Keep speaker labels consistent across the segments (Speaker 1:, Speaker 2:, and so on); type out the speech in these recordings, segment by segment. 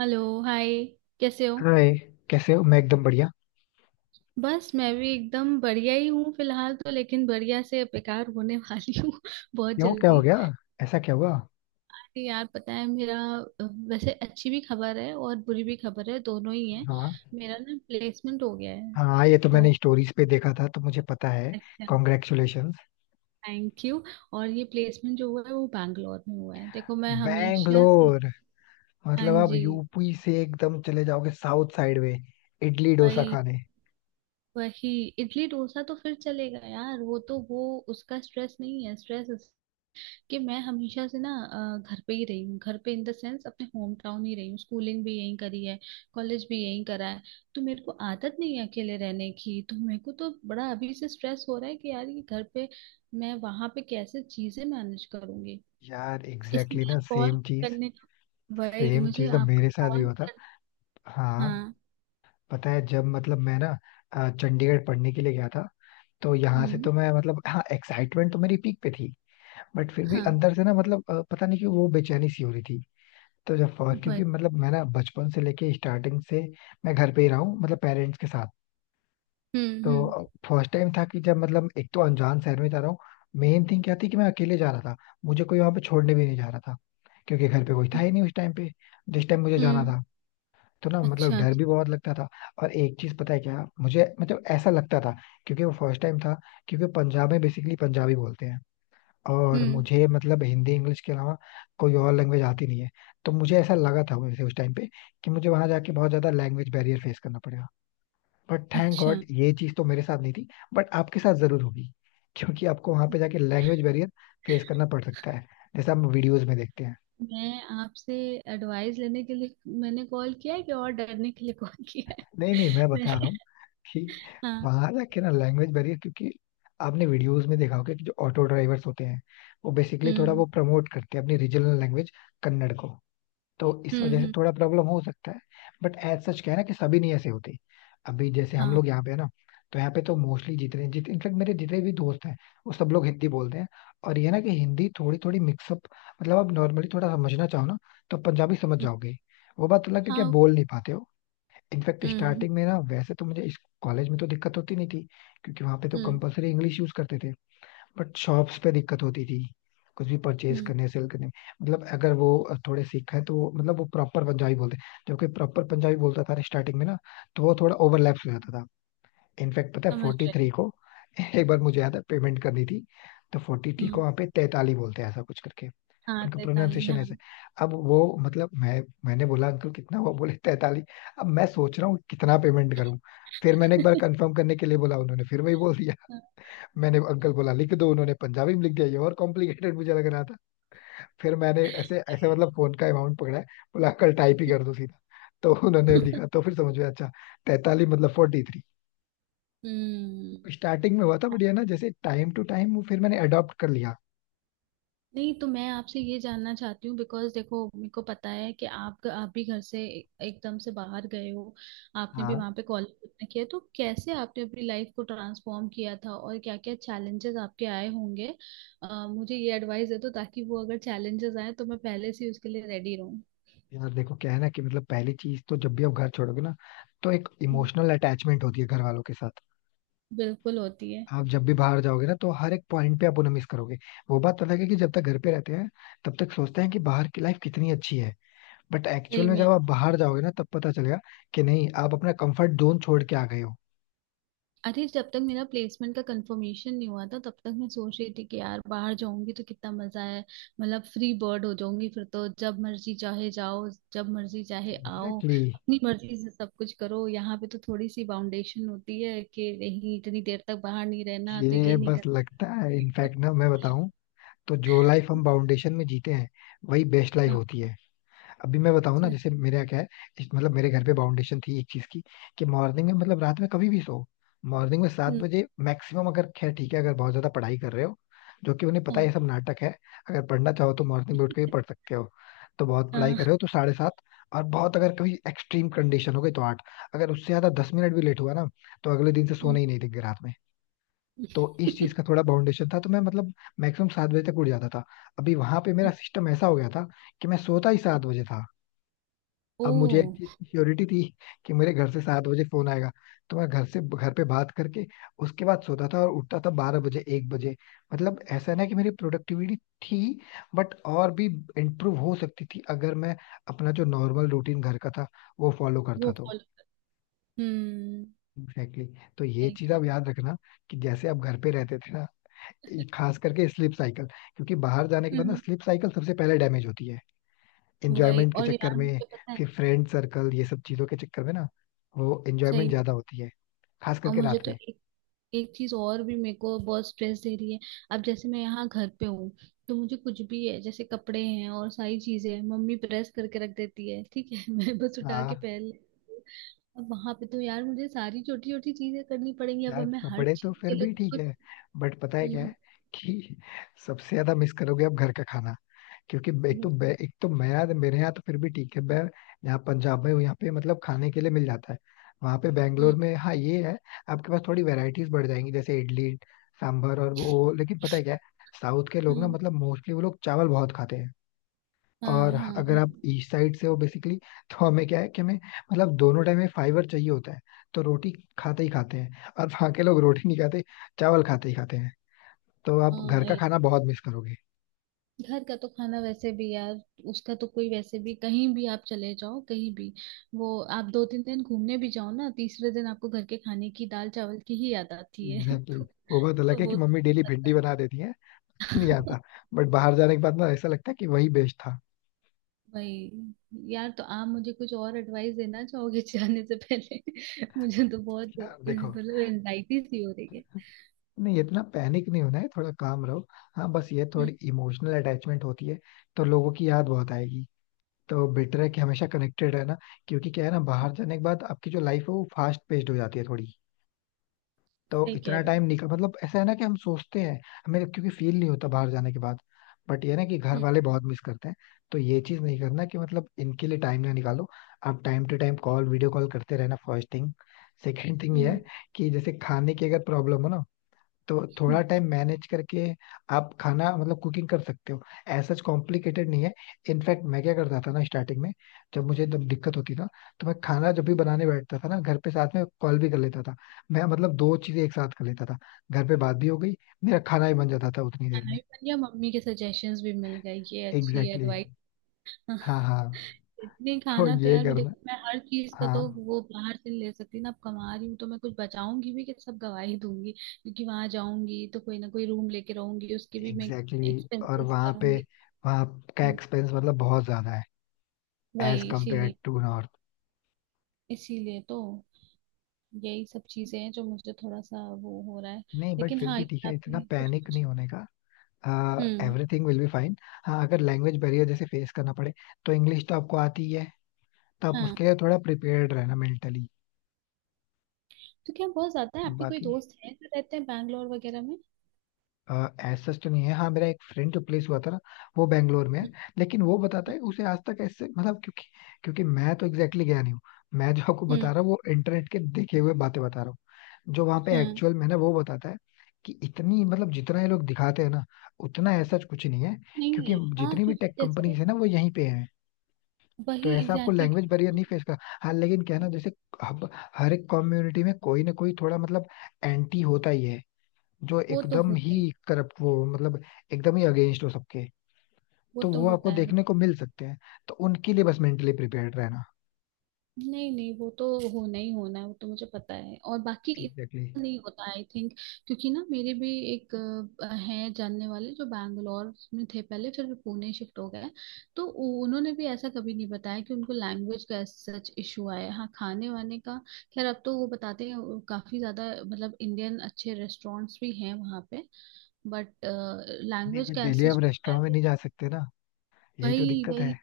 Speaker 1: Hello hi. कैसे हो।
Speaker 2: अरे, कैसे हो? मैं एकदम बढ़िया.
Speaker 1: बस मैं भी एकदम बढ़िया ही हूँ फिलहाल, तो लेकिन बढ़िया से बेकार होने वाली हूँ बहुत
Speaker 2: क्यों, क्या हो
Speaker 1: जल्दी।
Speaker 2: गया? ऐसा क्या हुआ?
Speaker 1: अरे यार, पता है मेरा अ, वैसे अच्छी भी खबर है और बुरी भी खबर है, दोनों ही है।
Speaker 2: हाँ.
Speaker 1: मेरा ना प्लेसमेंट हो गया है
Speaker 2: हाँ, ये तो
Speaker 1: तो।
Speaker 2: मैंने स्टोरीज पे देखा था, तो मुझे पता है.
Speaker 1: अच्छा।
Speaker 2: कॉन्ग्रेचुलेशंस.
Speaker 1: Thank you. और ये प्लेसमेंट जो हुआ है वो बैंगलोर में हुआ है। देखो मैं हमेशा से।
Speaker 2: बैंगलोर?
Speaker 1: हाँ
Speaker 2: मतलब आप
Speaker 1: जी।
Speaker 2: यूपी से एकदम चले जाओगे साउथ साइड में? इडली डोसा
Speaker 1: वही
Speaker 2: खाने?
Speaker 1: वही इडली डोसा तो फिर चलेगा यार, वो तो वो उसका स्ट्रेस नहीं है। स्ट्रेस कि मैं हमेशा से ना घर पे ही रही हूँ, घर पे इन द सेंस अपने होम टाउन ही रही हूँ। स्कूलिंग भी यहीं करी है, कॉलेज भी यहीं करा है। तो मेरे को आदत नहीं है अकेले रहने की, तो मेरे को तो बड़ा अभी से स्ट्रेस हो रहा है कि यार ये घर पे मैं वहां पे कैसे चीजें मैनेज करूंगी।
Speaker 2: यार
Speaker 1: इसलिए
Speaker 2: एग्जैक्टली exactly ना,
Speaker 1: मैं कॉल
Speaker 2: सेम चीज.
Speaker 1: करने का, वही
Speaker 2: सेम
Speaker 1: मुझे
Speaker 2: चीज ना
Speaker 1: आपको
Speaker 2: मेरे साथ भी
Speaker 1: कॉल
Speaker 2: होता.
Speaker 1: कर।
Speaker 2: हाँ.
Speaker 1: हाँ।
Speaker 2: पता है, जब मतलब मैं ना चंडीगढ़ पढ़ने के लिए गया था. तो यहाँ से
Speaker 1: हम्म।
Speaker 2: तो मैं मतलब, हाँ, एक्साइटमेंट तो मेरी पीक पे थी. बट फिर भी
Speaker 1: हाँ।
Speaker 2: अंदर से ना मतलब पता नहीं कि वो बेचैनी सी हो रही थी. तो जब फर्स्ट,
Speaker 1: वही।
Speaker 2: क्योंकि मतलब मैं ना बचपन से लेके स्टार्टिंग से मैं घर पे ही रहा हूँ मतलब पेरेंट्स के साथ.
Speaker 1: हम्म। हम्म।
Speaker 2: तो फर्स्ट टाइम था कि जब मतलब एक तो अनजान शहर में जा रहा हूँ, मेन थिंग क्या थी कि मैं अकेले जा रहा था. मुझे कोई वहां पे छोड़ने भी नहीं जा रहा था, क्योंकि घर पे कोई था
Speaker 1: हम्म।
Speaker 2: ही नहीं उस टाइम पे, जिस टाइम मुझे जाना
Speaker 1: हम्म।
Speaker 2: था. तो ना मतलब
Speaker 1: अच्छा
Speaker 2: डर
Speaker 1: अच्छा।
Speaker 2: भी बहुत लगता था. और एक चीज, पता है क्या, मुझे मतलब ऐसा लगता था, क्योंकि वो फर्स्ट टाइम था, क्योंकि पंजाब में बेसिकली पंजाबी बोलते हैं, और
Speaker 1: हम्म।
Speaker 2: मुझे मतलब हिंदी इंग्लिश के अलावा कोई और लैंग्वेज आती नहीं है. तो मुझे ऐसा लगा था, वैसे उस टाइम पे, कि मुझे वहां जाके बहुत ज्यादा लैंग्वेज बैरियर फेस करना पड़ेगा. बट थैंक
Speaker 1: अच्छा।
Speaker 2: गॉड ये चीज तो मेरे साथ नहीं थी. बट आपके साथ जरूर होगी, क्योंकि आपको वहां पे जाके लैंग्वेज बैरियर फेस करना पड़ सकता है, जैसा हम वीडियोज में देखते हैं.
Speaker 1: मैं आपसे एडवाइस लेने के लिए मैंने कॉल किया है कि, और डरने के लिए कॉल किया है।
Speaker 2: नहीं नहीं, मैं
Speaker 1: मैंने।
Speaker 2: बता रहा हूँ कि
Speaker 1: हाँ।
Speaker 2: वहां जाके ना लैंग्वेज बैरियर, क्योंकि आपने वीडियोस में देखा होगा कि जो ऑटो ड्राइवर्स होते हैं वो बेसिकली थोड़ा
Speaker 1: हम्म।
Speaker 2: वो प्रमोट करते हैं अपनी रीजनल लैंग्वेज, कन्नड़ को. तो इस
Speaker 1: हम्म।
Speaker 2: वजह से
Speaker 1: हम्म।
Speaker 2: थोड़ा प्रॉब्लम हो सकता है. बट एज सच क्या है ना कि सभी नहीं ऐसे होते. अभी जैसे हम
Speaker 1: हाँ।
Speaker 2: लोग यहाँ पे है ना, तो यहाँ पे तो मोस्टली जितने जितने, इनफेक्ट मेरे जितने भी दोस्त हैं, वो सब लोग हिंदी बोलते हैं. और ये ना कि हिंदी थोड़ी थोड़ी मिक्सअप, मतलब आप नॉर्मली थोड़ा समझना चाहो ना, तो पंजाबी समझ
Speaker 1: हम्म।
Speaker 2: जाओगे. वो बात अलग है कि आप
Speaker 1: हाँ।
Speaker 2: बोल नहीं पाते हो. इनफैक्ट
Speaker 1: हम्म। हम्म।
Speaker 2: स्टार्टिंग में ना, वैसे तो मुझे इस कॉलेज में तो दिक्कत होती नहीं थी, क्योंकि वहां पे तो
Speaker 1: हम्म।
Speaker 2: कंपलसरी इंग्लिश यूज करते थे. बट शॉप्स पे दिक्कत होती थी, कुछ भी परचेज
Speaker 1: हम्म।
Speaker 2: करने सेल करने में. मतलब अगर वो थोड़े सिख है तो वो मतलब वो प्रॉपर पंजाबी बोलते. जबकि प्रॉपर पंजाबी बोलता था स्टार्टिंग में ना, तो वो थोड़ा ओवरलैप्स हो जाता था. इनफैक्ट पता है,
Speaker 1: समझ
Speaker 2: 43
Speaker 1: रही
Speaker 2: को एक बार मुझे याद है पेमेंट करनी थी, तो फोर्टी
Speaker 1: हूँ।
Speaker 2: थ्री
Speaker 1: हम्म।
Speaker 2: को वहाँ पे 43 बोलते हैं, ऐसा कुछ करके.
Speaker 1: हाँ,
Speaker 2: उनका
Speaker 1: तैताली,
Speaker 2: प्रोनाउंसिएशन ऐसे.
Speaker 1: हाँ।
Speaker 2: अब वो मतलब मैंने बोला अंकल कितना हुआ, बोले 43. अब मैं सोच रहा हूँ कितना पेमेंट करूँ. फिर मैंने एक बार कंफर्म करने के लिए बोला, उन्होंने फिर वही बोल दिया. मैंने अंकल बोला लिख दो, उन्होंने पंजाबी में लिख दिया, ये और कॉम्प्लिकेटेड मुझे लग रहा था. फिर मैंने ऐसे ऐसे मतलब फोन का अमाउंट पकड़ा है, बोला अंकल टाइप ही कर दो सीधा. तो उन्होंने लिखा, तो फिर समझ में आया. अच्छा, 43 मतलब 43.
Speaker 1: हम्म।
Speaker 2: स्टार्टिंग में हुआ था, बढ़िया ना, जैसे टाइम टू टाइम वो फिर मैंने अडॉप्ट कर लिया.
Speaker 1: नहीं, तो मैं आपसे ये जानना चाहती हूँ बिकॉज देखो, मेरे को पता है कि आप भी घर से एकदम से बाहर गए हो। आपने भी
Speaker 2: हाँ,
Speaker 1: वहां पे कॉलेज अपना किया, तो कैसे आपने अपनी लाइफ को ट्रांसफॉर्म किया था और क्या क्या चैलेंजेस आपके आए होंगे। मुझे ये एडवाइस दे दो ताकि वो अगर चैलेंजेस आए तो मैं पहले से ही उसके लिए रेडी रहूँ।
Speaker 2: यार देखो क्या है ना, कि मतलब पहली चीज तो जब भी आप घर छोड़ोगे ना, तो एक
Speaker 1: हम्म।
Speaker 2: इमोशनल अटैचमेंट होती है घर वालों के साथ.
Speaker 1: बिल्कुल होती है।
Speaker 2: आप जब भी बाहर जाओगे ना, तो हर एक पॉइंट पे आप उन्हें मिस करोगे. वो बात अलग है कि जब तक घर पे रहते हैं, तब तक सोचते हैं कि बाहर की लाइफ कितनी अच्छी है. बट
Speaker 1: सही
Speaker 2: एक्चुअल में जब
Speaker 1: में।
Speaker 2: आप बाहर जाओगे ना, तब पता चलेगा कि नहीं, आप अपना कंफर्ट जोन छोड़ के आ गए हो.
Speaker 1: अरे जब तक मेरा प्लेसमेंट का कंफर्मेशन नहीं हुआ था तब तक मैं सोच रही थी कि यार बाहर जाऊंगी तो कितना मजा है। मतलब फ्री बर्ड हो जाऊंगी, फिर तो जब मर्जी चाहे जाओ, जब मर्जी चाहे आओ,
Speaker 2: एग्जैक्टली exactly.
Speaker 1: अपनी मर्जी से सब कुछ करो। यहाँ पे तो थोड़ी सी बाउंडेशन होती है कि नहीं, इतनी देर तक बाहर नहीं रहना, तो
Speaker 2: ये
Speaker 1: ये नहीं
Speaker 2: बस
Speaker 1: करना।
Speaker 2: लगता है. इनफैक्ट ना, मैं बताऊं, तो जो लाइफ हम फाउंडेशन में जीते हैं, वही बेस्ट लाइफ
Speaker 1: हाँ।
Speaker 2: होती है. अभी मैं बताऊं ना,
Speaker 1: अच्छा।
Speaker 2: जैसे मेरे यहाँ क्या है. मतलब मेरे घर पे बाउंडेशन थी एक चीज की, कि मॉर्निंग में मतलब रात में कभी भी सो, मॉर्निंग में सात
Speaker 1: हम्म।
Speaker 2: बजे मैक्सिमम. अगर खैर ठीक है, अगर बहुत ज्यादा पढ़ाई कर रहे हो, जो कि उन्हें पता है
Speaker 1: हाँ
Speaker 2: ये सब नाटक है. अगर पढ़ना चाहो तो मॉर्निंग में उठ के भी पढ़ सकते हो. तो बहुत पढ़ाई
Speaker 1: हाँ।
Speaker 2: कर रहे हो तो 7:30, और बहुत अगर कभी एक्सट्रीम कंडीशन हो गई तो आठ. अगर उससे ज्यादा 10 मिनट भी लेट हुआ ना, तो अगले दिन से सोने
Speaker 1: हम्म।
Speaker 2: ही नहीं देंगे रात में. तो इस चीज का थोड़ा बाउंडेशन था, तो मैं मतलब मैक्सिमम 7 बजे तक उठ जाता था. अभी वहां पे मेरा
Speaker 1: हम्म।
Speaker 2: सिस्टम ऐसा हो गया था कि मैं सोता ही 7 बजे था.
Speaker 1: ओ।
Speaker 2: अब मुझे एक चीज की श्योरिटी थी कि मेरे घर से 7 बजे फोन आएगा, तो मैं घर से घर पे बात करके उसके बाद सोता था और उठता था 12 बजे एक बजे. मतलब ऐसा ना कि मेरी प्रोडक्टिविटी थी, बट और भी इम्प्रूव हो सकती थी अगर मैं अपना जो नॉर्मल रूटीन घर का था वो फॉलो करता
Speaker 1: वो
Speaker 2: तो.
Speaker 1: फॉलो। हम्म।
Speaker 2: Exactly exactly. तो ये
Speaker 1: सही
Speaker 2: चीज
Speaker 1: कह रहे
Speaker 2: आप
Speaker 1: हो।
Speaker 2: याद रखना, कि जैसे आप घर पे रहते थे ना, ये खास करके स्लीप साइकिल, क्योंकि बाहर जाने के बाद ना
Speaker 1: हम्म।
Speaker 2: स्लीप साइकिल सबसे पहले डैमेज होती है,
Speaker 1: वही,
Speaker 2: एंजॉयमेंट के
Speaker 1: और
Speaker 2: चक्कर
Speaker 1: यार
Speaker 2: में.
Speaker 1: मुझे पता है।
Speaker 2: फिर फ्रेंड सर्कल ये सब चीजों के चक्कर में ना वो एंजॉयमेंट
Speaker 1: सही।
Speaker 2: ज्यादा होती है, खास
Speaker 1: और
Speaker 2: करके
Speaker 1: मुझे
Speaker 2: रात
Speaker 1: तो
Speaker 2: में.
Speaker 1: एक एक चीज और भी मेरे को बहुत स्ट्रेस दे रही है। अब जैसे मैं यहाँ घर पे हूँ तो मुझे कुछ भी है, जैसे कपड़े हैं और सारी चीजें हैं, मम्मी प्रेस करके रख देती है, ठीक है। मैं बस उठा के
Speaker 2: हाँ,
Speaker 1: पहन लेती हूँ। अब वहां पे तो यार मुझे सारी छोटी छोटी चीजें करनी पड़ेंगी। अब
Speaker 2: यार
Speaker 1: मैं हर
Speaker 2: कपड़े तो
Speaker 1: चीज के
Speaker 2: फिर
Speaker 1: लिए
Speaker 2: भी
Speaker 1: तो
Speaker 2: ठीक
Speaker 1: कुछ।
Speaker 2: है, बट पता है क्या
Speaker 1: हम्म।
Speaker 2: है, कि सबसे ज्यादा मिस करोगे आप घर का खाना. क्योंकि एक
Speaker 1: हम्म।
Speaker 2: तो एक तो मेरे यहाँ तो फिर भी ठीक है, मैं यहाँ पंजाब में हूँ, यहाँ पे मतलब खाने के लिए मिल जाता है. वहाँ पे बैंगलोर में, हाँ ये है, आपके पास थोड़ी वेराइटीज बढ़ जाएंगी, जैसे इडली सांभर और वो, लेकिन पता है क्या है, साउथ के लोग ना
Speaker 1: हम्म।
Speaker 2: मतलब मोस्टली वो लोग चावल बहुत खाते हैं. और
Speaker 1: हाँ हाँ
Speaker 2: अगर
Speaker 1: हाँ।
Speaker 2: आप ईस्ट साइड से हो बेसिकली, तो हमें क्या है कि हमें मतलब दोनों टाइम में फाइबर चाहिए होता है, तो रोटी खाते ही खाते हैं. और वहाँ के लोग रोटी नहीं खाते, चावल खाते ही खाते हैं. तो आप घर का
Speaker 1: हाँ,
Speaker 2: खाना बहुत मिस करोगे.
Speaker 1: घर का तो खाना वैसे भी यार, उसका तो कोई, वैसे भी कहीं भी आप चले जाओ, कहीं भी वो। आप दो तीन दिन घूमने भी जाओ ना, तीसरे दिन आपको घर के खाने की दाल चावल की ही याद आती है।
Speaker 2: Exactly exactly. वो बात अलग
Speaker 1: तो
Speaker 2: है कि
Speaker 1: वो
Speaker 2: मम्मी
Speaker 1: तो
Speaker 2: डेली
Speaker 1: पता
Speaker 2: भिंडी
Speaker 1: है।
Speaker 2: बना देती है नहीं आता. बट बाहर जाने के बाद ना ऐसा लगता है कि वही बेस्ट था.
Speaker 1: भाई। यार तो आप मुझे कुछ और एडवाइस देना चाहोगे जाने से पहले। मुझे तो बहुत
Speaker 2: यार देखो,
Speaker 1: मतलब एनजाइटी सी हो रही है।
Speaker 2: नहीं, इतना पैनिक नहीं होना है, थोड़ा काम रहो. हाँ, बस ये
Speaker 1: हम्म।
Speaker 2: थोड़ी इमोशनल अटैचमेंट होती है, तो लोगों की याद बहुत आएगी. तो बेटर है कि हमेशा कनेक्टेड रहना, क्योंकि क्या है ना, बाहर जाने के बाद आपकी जो लाइफ है वो फास्ट पेस्ड हो जाती है थोड़ी. तो
Speaker 1: सही कह
Speaker 2: इतना
Speaker 1: रहे हो।
Speaker 2: टाइम निकल, मतलब ऐसा है ना कि हम सोचते हैं, हमें क्योंकि फील नहीं होता बाहर जाने के बाद, बट ये है ना कि घर
Speaker 1: हम्म।
Speaker 2: वाले बहुत मिस करते हैं. तो ये चीज नहीं करना कि मतलब इनके लिए टाइम ना निकालो. आप time to time call, video call करते रहना, फर्स्ट थिंग. सेकेंड थिंग ये है
Speaker 1: हम्म।
Speaker 2: कि जैसे खाने की अगर प्रॉब्लम हो ना, तो थोड़ा
Speaker 1: हम्म।
Speaker 2: टाइम मैनेज करके आप खाना मतलब कुकिंग कर सकते हो. ऐसा कॉम्प्लिकेटेड नहीं है. इनफैक्ट मैं क्या करता था ना स्टार्टिंग में, जब मुझे एकदम दिक्कत होती था, तो मैं खाना जब भी बनाने बैठता था ना, घर पे साथ में कॉल भी कर लेता था. मैं मतलब दो चीजें एक साथ कर लेता था, घर पे बात भी हो गई, मेरा खाना भी बन जाता था उतनी देर
Speaker 1: खाना
Speaker 2: में.
Speaker 1: भी बन गया, मम्मी के सजेशंस भी मिल गए। ये अच्छी
Speaker 2: एग्जैक्टली exactly.
Speaker 1: एडवाइस।
Speaker 2: हाँ हाँ,
Speaker 1: इतनी
Speaker 2: तो
Speaker 1: खाना तो
Speaker 2: ये
Speaker 1: यार मैं,
Speaker 2: करना.
Speaker 1: देखो मैं हर चीज का तो
Speaker 2: हाँ.
Speaker 1: वो बाहर से नहीं ले सकती ना। अब कमा रही हूँ तो मैं कुछ बचाऊंगी भी कि सब गवा ही दूंगी। क्योंकि वहां जाऊंगी तो कोई ना कोई रूम लेके रहूंगी, उसके भी मैं
Speaker 2: एग्जैक्टली exactly. और
Speaker 1: एक्सपेंसेस
Speaker 2: वहाँ पे,
Speaker 1: करूंगी।
Speaker 2: वहाँ का
Speaker 1: हम्म।
Speaker 2: एक्सपेंस मतलब बहुत ज्यादा है, एज
Speaker 1: वही
Speaker 2: कम्पेयर
Speaker 1: इसीलिए,
Speaker 2: टू नॉर्थ.
Speaker 1: इसीलिए तो यही सब चीजें हैं जो मुझे थोड़ा सा वो हो रहा है।
Speaker 2: नहीं, बट
Speaker 1: लेकिन
Speaker 2: फिर
Speaker 1: हाँ,
Speaker 2: भी
Speaker 1: ये
Speaker 2: ठीक है, इतना
Speaker 1: आपने कुछ
Speaker 2: पैनिक
Speaker 1: कुछ।
Speaker 2: नहीं होने का.
Speaker 1: हम्म।
Speaker 2: Everything will be fine. हाँ, अगर लैंग्वेज बैरियर जैसे फेस करना पड़े, तो इंग्लिश तो आपको आती ही है, तो आप
Speaker 1: हाँ।
Speaker 2: उसके लिए थोड़ा प्रिपेयर्ड रहना मेंटली.
Speaker 1: तो क्या बहुत ज्यादा है, आपके कोई
Speaker 2: बाकी
Speaker 1: दोस्त हैं जो रहते हैं बैंगलोर वगैरह में।
Speaker 2: एज सच तो नहीं है. हाँ, मेरा एक फ्रेंड जो प्लेस हुआ था ना, वो बैंगलोर में है.
Speaker 1: हम्म।
Speaker 2: लेकिन वो बताता है कि उसे आज तक ऐसे मतलब, क्योंकि क्योंकि मैं तो एग्जैक्टली exactly गया नहीं हूँ. मैं जो आपको बता
Speaker 1: हम्म।
Speaker 2: रहा हूँ वो इंटरनेट के देखे हुए बातें बता रहा हूँ. जो वहाँ पे
Speaker 1: हाँ।
Speaker 2: एक्चुअल में ना वो बताता है कि इतनी मतलब जितना ये लोग दिखाते हैं ना, उतना ऐसा कुछ नहीं है,
Speaker 1: नहीं
Speaker 2: क्योंकि
Speaker 1: है हाँ,
Speaker 2: जितनी भी
Speaker 1: क्योंकि
Speaker 2: टेक
Speaker 1: जैसे।
Speaker 2: कंपनीज है ना वो यहीं पे है. तो
Speaker 1: वही
Speaker 2: ऐसा आपको
Speaker 1: एग्जैक्टली
Speaker 2: लैंग्वेज बैरियर
Speaker 1: exactly।
Speaker 2: नहीं फेस कर. हाँ, लेकिन क्या है ना, जैसे अब हर एक कम्युनिटी में कोई ना कोई थोड़ा मतलब एंटी होता ही है, जो
Speaker 1: वो तो
Speaker 2: एकदम
Speaker 1: होता है।
Speaker 2: ही करप्ट वो मतलब एकदम ही अगेंस्ट हो सबके.
Speaker 1: वो
Speaker 2: तो
Speaker 1: तो
Speaker 2: वो
Speaker 1: होता
Speaker 2: आपको
Speaker 1: है।
Speaker 2: देखने को मिल सकते हैं, तो उनके लिए बस मेंटली प्रिपेयर्ड रहना.
Speaker 1: नहीं नहीं, वो तो होना ही होना है, वो तो मुझे पता है। और बाकी
Speaker 2: एग्जैक्टली exactly.
Speaker 1: इतना नहीं होता आई थिंक। क्योंकि ना मेरे भी एक है जानने वाले जो बैंगलोर में थे पहले, फिर वो पुणे शिफ्ट हो गए। तो उन्होंने भी ऐसा कभी नहीं बताया कि उनको लैंग्वेज का सच इशू आया है। हाँ, खाने वाने का खैर अब तो वो बताते हैं, वो काफी ज्यादा मतलब इंडियन अच्छे रेस्टोरेंट्स भी हैं वहाँ पे। बट
Speaker 2: नहीं,
Speaker 1: लैंग्वेज
Speaker 2: बट
Speaker 1: का
Speaker 2: डेली
Speaker 1: ऐसा
Speaker 2: आप
Speaker 1: कोई
Speaker 2: रेस्टोरेंट में
Speaker 1: barrier।
Speaker 2: नहीं जा सकते ना, यही तो
Speaker 1: वही
Speaker 2: दिक्कत है.
Speaker 1: वही।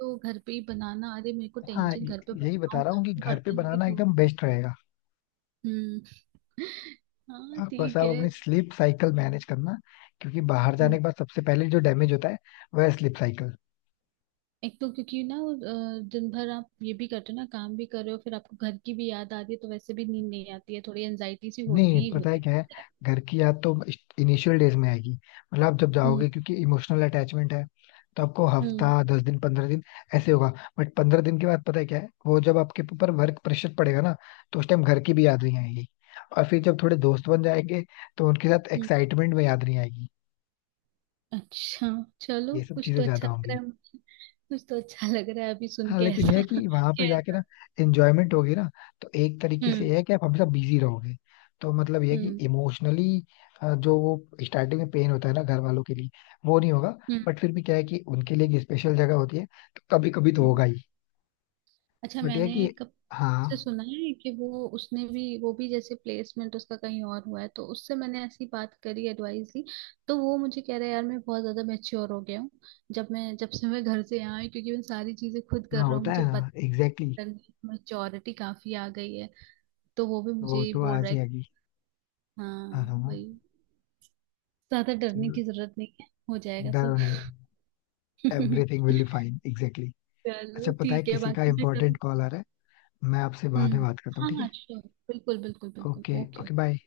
Speaker 1: तो घर पे ही बनाना, अरे मेरे को
Speaker 2: हाँ,
Speaker 1: टेंशन, घर पे
Speaker 2: यही बता
Speaker 1: बनाऊं,
Speaker 2: रहा हूँ कि घर पे
Speaker 1: बर्तन भी
Speaker 2: बनाना
Speaker 1: धो।
Speaker 2: एकदम बेस्ट रहेगा.
Speaker 1: हम्म। हाँ
Speaker 2: आप बस
Speaker 1: ठीक
Speaker 2: आप
Speaker 1: है।
Speaker 2: अपनी स्लीप साइकिल मैनेज करना, क्योंकि बाहर जाने
Speaker 1: हम्म।
Speaker 2: के बाद सबसे पहले जो डैमेज होता है, वह स्लीप साइकिल.
Speaker 1: एक तो क्योंकि ना दिन भर आप ये भी करते हो ना, काम भी कर रहे हो, फिर आपको घर की भी याद आती है, तो वैसे भी नींद नहीं आती है, थोड़ी एनजाइटी सी
Speaker 2: नहीं,
Speaker 1: होती ही
Speaker 2: पता है
Speaker 1: होती
Speaker 2: क्या है,
Speaker 1: है।
Speaker 2: घर की याद तो इनिशियल डेज में आएगी. मतलब आप जब
Speaker 1: हम्म।
Speaker 2: जाओगे, क्योंकि इमोशनल अटैचमेंट है, तो आपको हफ्ता,
Speaker 1: हम्म।
Speaker 2: 10 दिन, 15 दिन ऐसे होगा. बट 15 दिन के बाद पता है क्या है, वो जब आपके ऊपर वर्क प्रेशर पड़ेगा ना, तो उस टाइम घर की भी याद नहीं आएगी. और फिर जब थोड़े दोस्त बन जाएंगे, तो उनके साथ
Speaker 1: हम्म।
Speaker 2: एक्साइटमेंट में याद नहीं आएगी.
Speaker 1: अच्छा। चलो
Speaker 2: ये सब
Speaker 1: कुछ
Speaker 2: चीजें
Speaker 1: तो
Speaker 2: ज्यादा
Speaker 1: अच्छा लग रहा
Speaker 2: होंगी.
Speaker 1: है मुझे। कुछ तो अच्छा लग रहा है अभी सुन
Speaker 2: हाँ
Speaker 1: के
Speaker 2: लेकिन यह है
Speaker 1: ऐसा।
Speaker 2: कि वहां पे जाके
Speaker 1: कैसा।
Speaker 2: ना एंजॉयमेंट होगी ना, तो एक तरीके से
Speaker 1: हम्म।
Speaker 2: यह है कि आप हमेशा बिजी रहोगे, तो मतलब यह है कि
Speaker 1: हम्म।
Speaker 2: इमोशनली जो वो स्टार्टिंग में पेन होता है ना घर वालों के लिए, वो नहीं होगा.
Speaker 1: हम्म।
Speaker 2: बट फिर भी क्या है कि उनके लिए एक स्पेशल जगह होती है, तो कभी कभी तो
Speaker 1: हम्म।
Speaker 2: होगा ही.
Speaker 1: अच्छा,
Speaker 2: बट यह है
Speaker 1: मैंने
Speaker 2: कि,
Speaker 1: एक से
Speaker 2: हाँ,
Speaker 1: सुना है कि वो, उसने भी वो भी जैसे प्लेसमेंट उसका कहीं और हुआ है, तो उससे मैंने ऐसी बात करी, एडवाइस ली। तो वो मुझे कह रहा है यार मैं बहुत ज्यादा मैच्योर हो गया हूँ जब मैं, जब से मैं घर से यहाँ आई क्योंकि मैं सारी चीजें खुद कर
Speaker 2: हाँ,
Speaker 1: रहा हूँ,
Speaker 2: होता है
Speaker 1: मुझे
Speaker 2: ना,
Speaker 1: पता
Speaker 2: एग्जैक्टली exactly.
Speaker 1: नहीं मैच्योरिटी काफी आ गई है। तो वो भी मुझे
Speaker 2: वो
Speaker 1: ही
Speaker 2: तो
Speaker 1: बोल
Speaker 2: आ
Speaker 1: रहा है कि
Speaker 2: जाएगी. हाँ
Speaker 1: हाँ
Speaker 2: हाँ.
Speaker 1: भाई, ज्यादा डरने
Speaker 2: चलो,
Speaker 1: की जरूरत नहीं है, हो जाएगा सब।
Speaker 2: डरो नहीं. Everything will be fine, exactly.
Speaker 1: चलो
Speaker 2: अच्छा, पता है
Speaker 1: ठीक है,
Speaker 2: किसी का
Speaker 1: बाकी मैं
Speaker 2: इंपॉर्टेंट
Speaker 1: कभी।
Speaker 2: कॉल आ रहा है, मैं आपसे बाद में
Speaker 1: हम्म।
Speaker 2: बात करता हूँ,
Speaker 1: हाँ
Speaker 2: ठीक
Speaker 1: हाँ
Speaker 2: है?
Speaker 1: श्योर। बिल्कुल बिल्कुल बिल्कुल।
Speaker 2: Okay,
Speaker 1: okay.
Speaker 2: Okay, bye.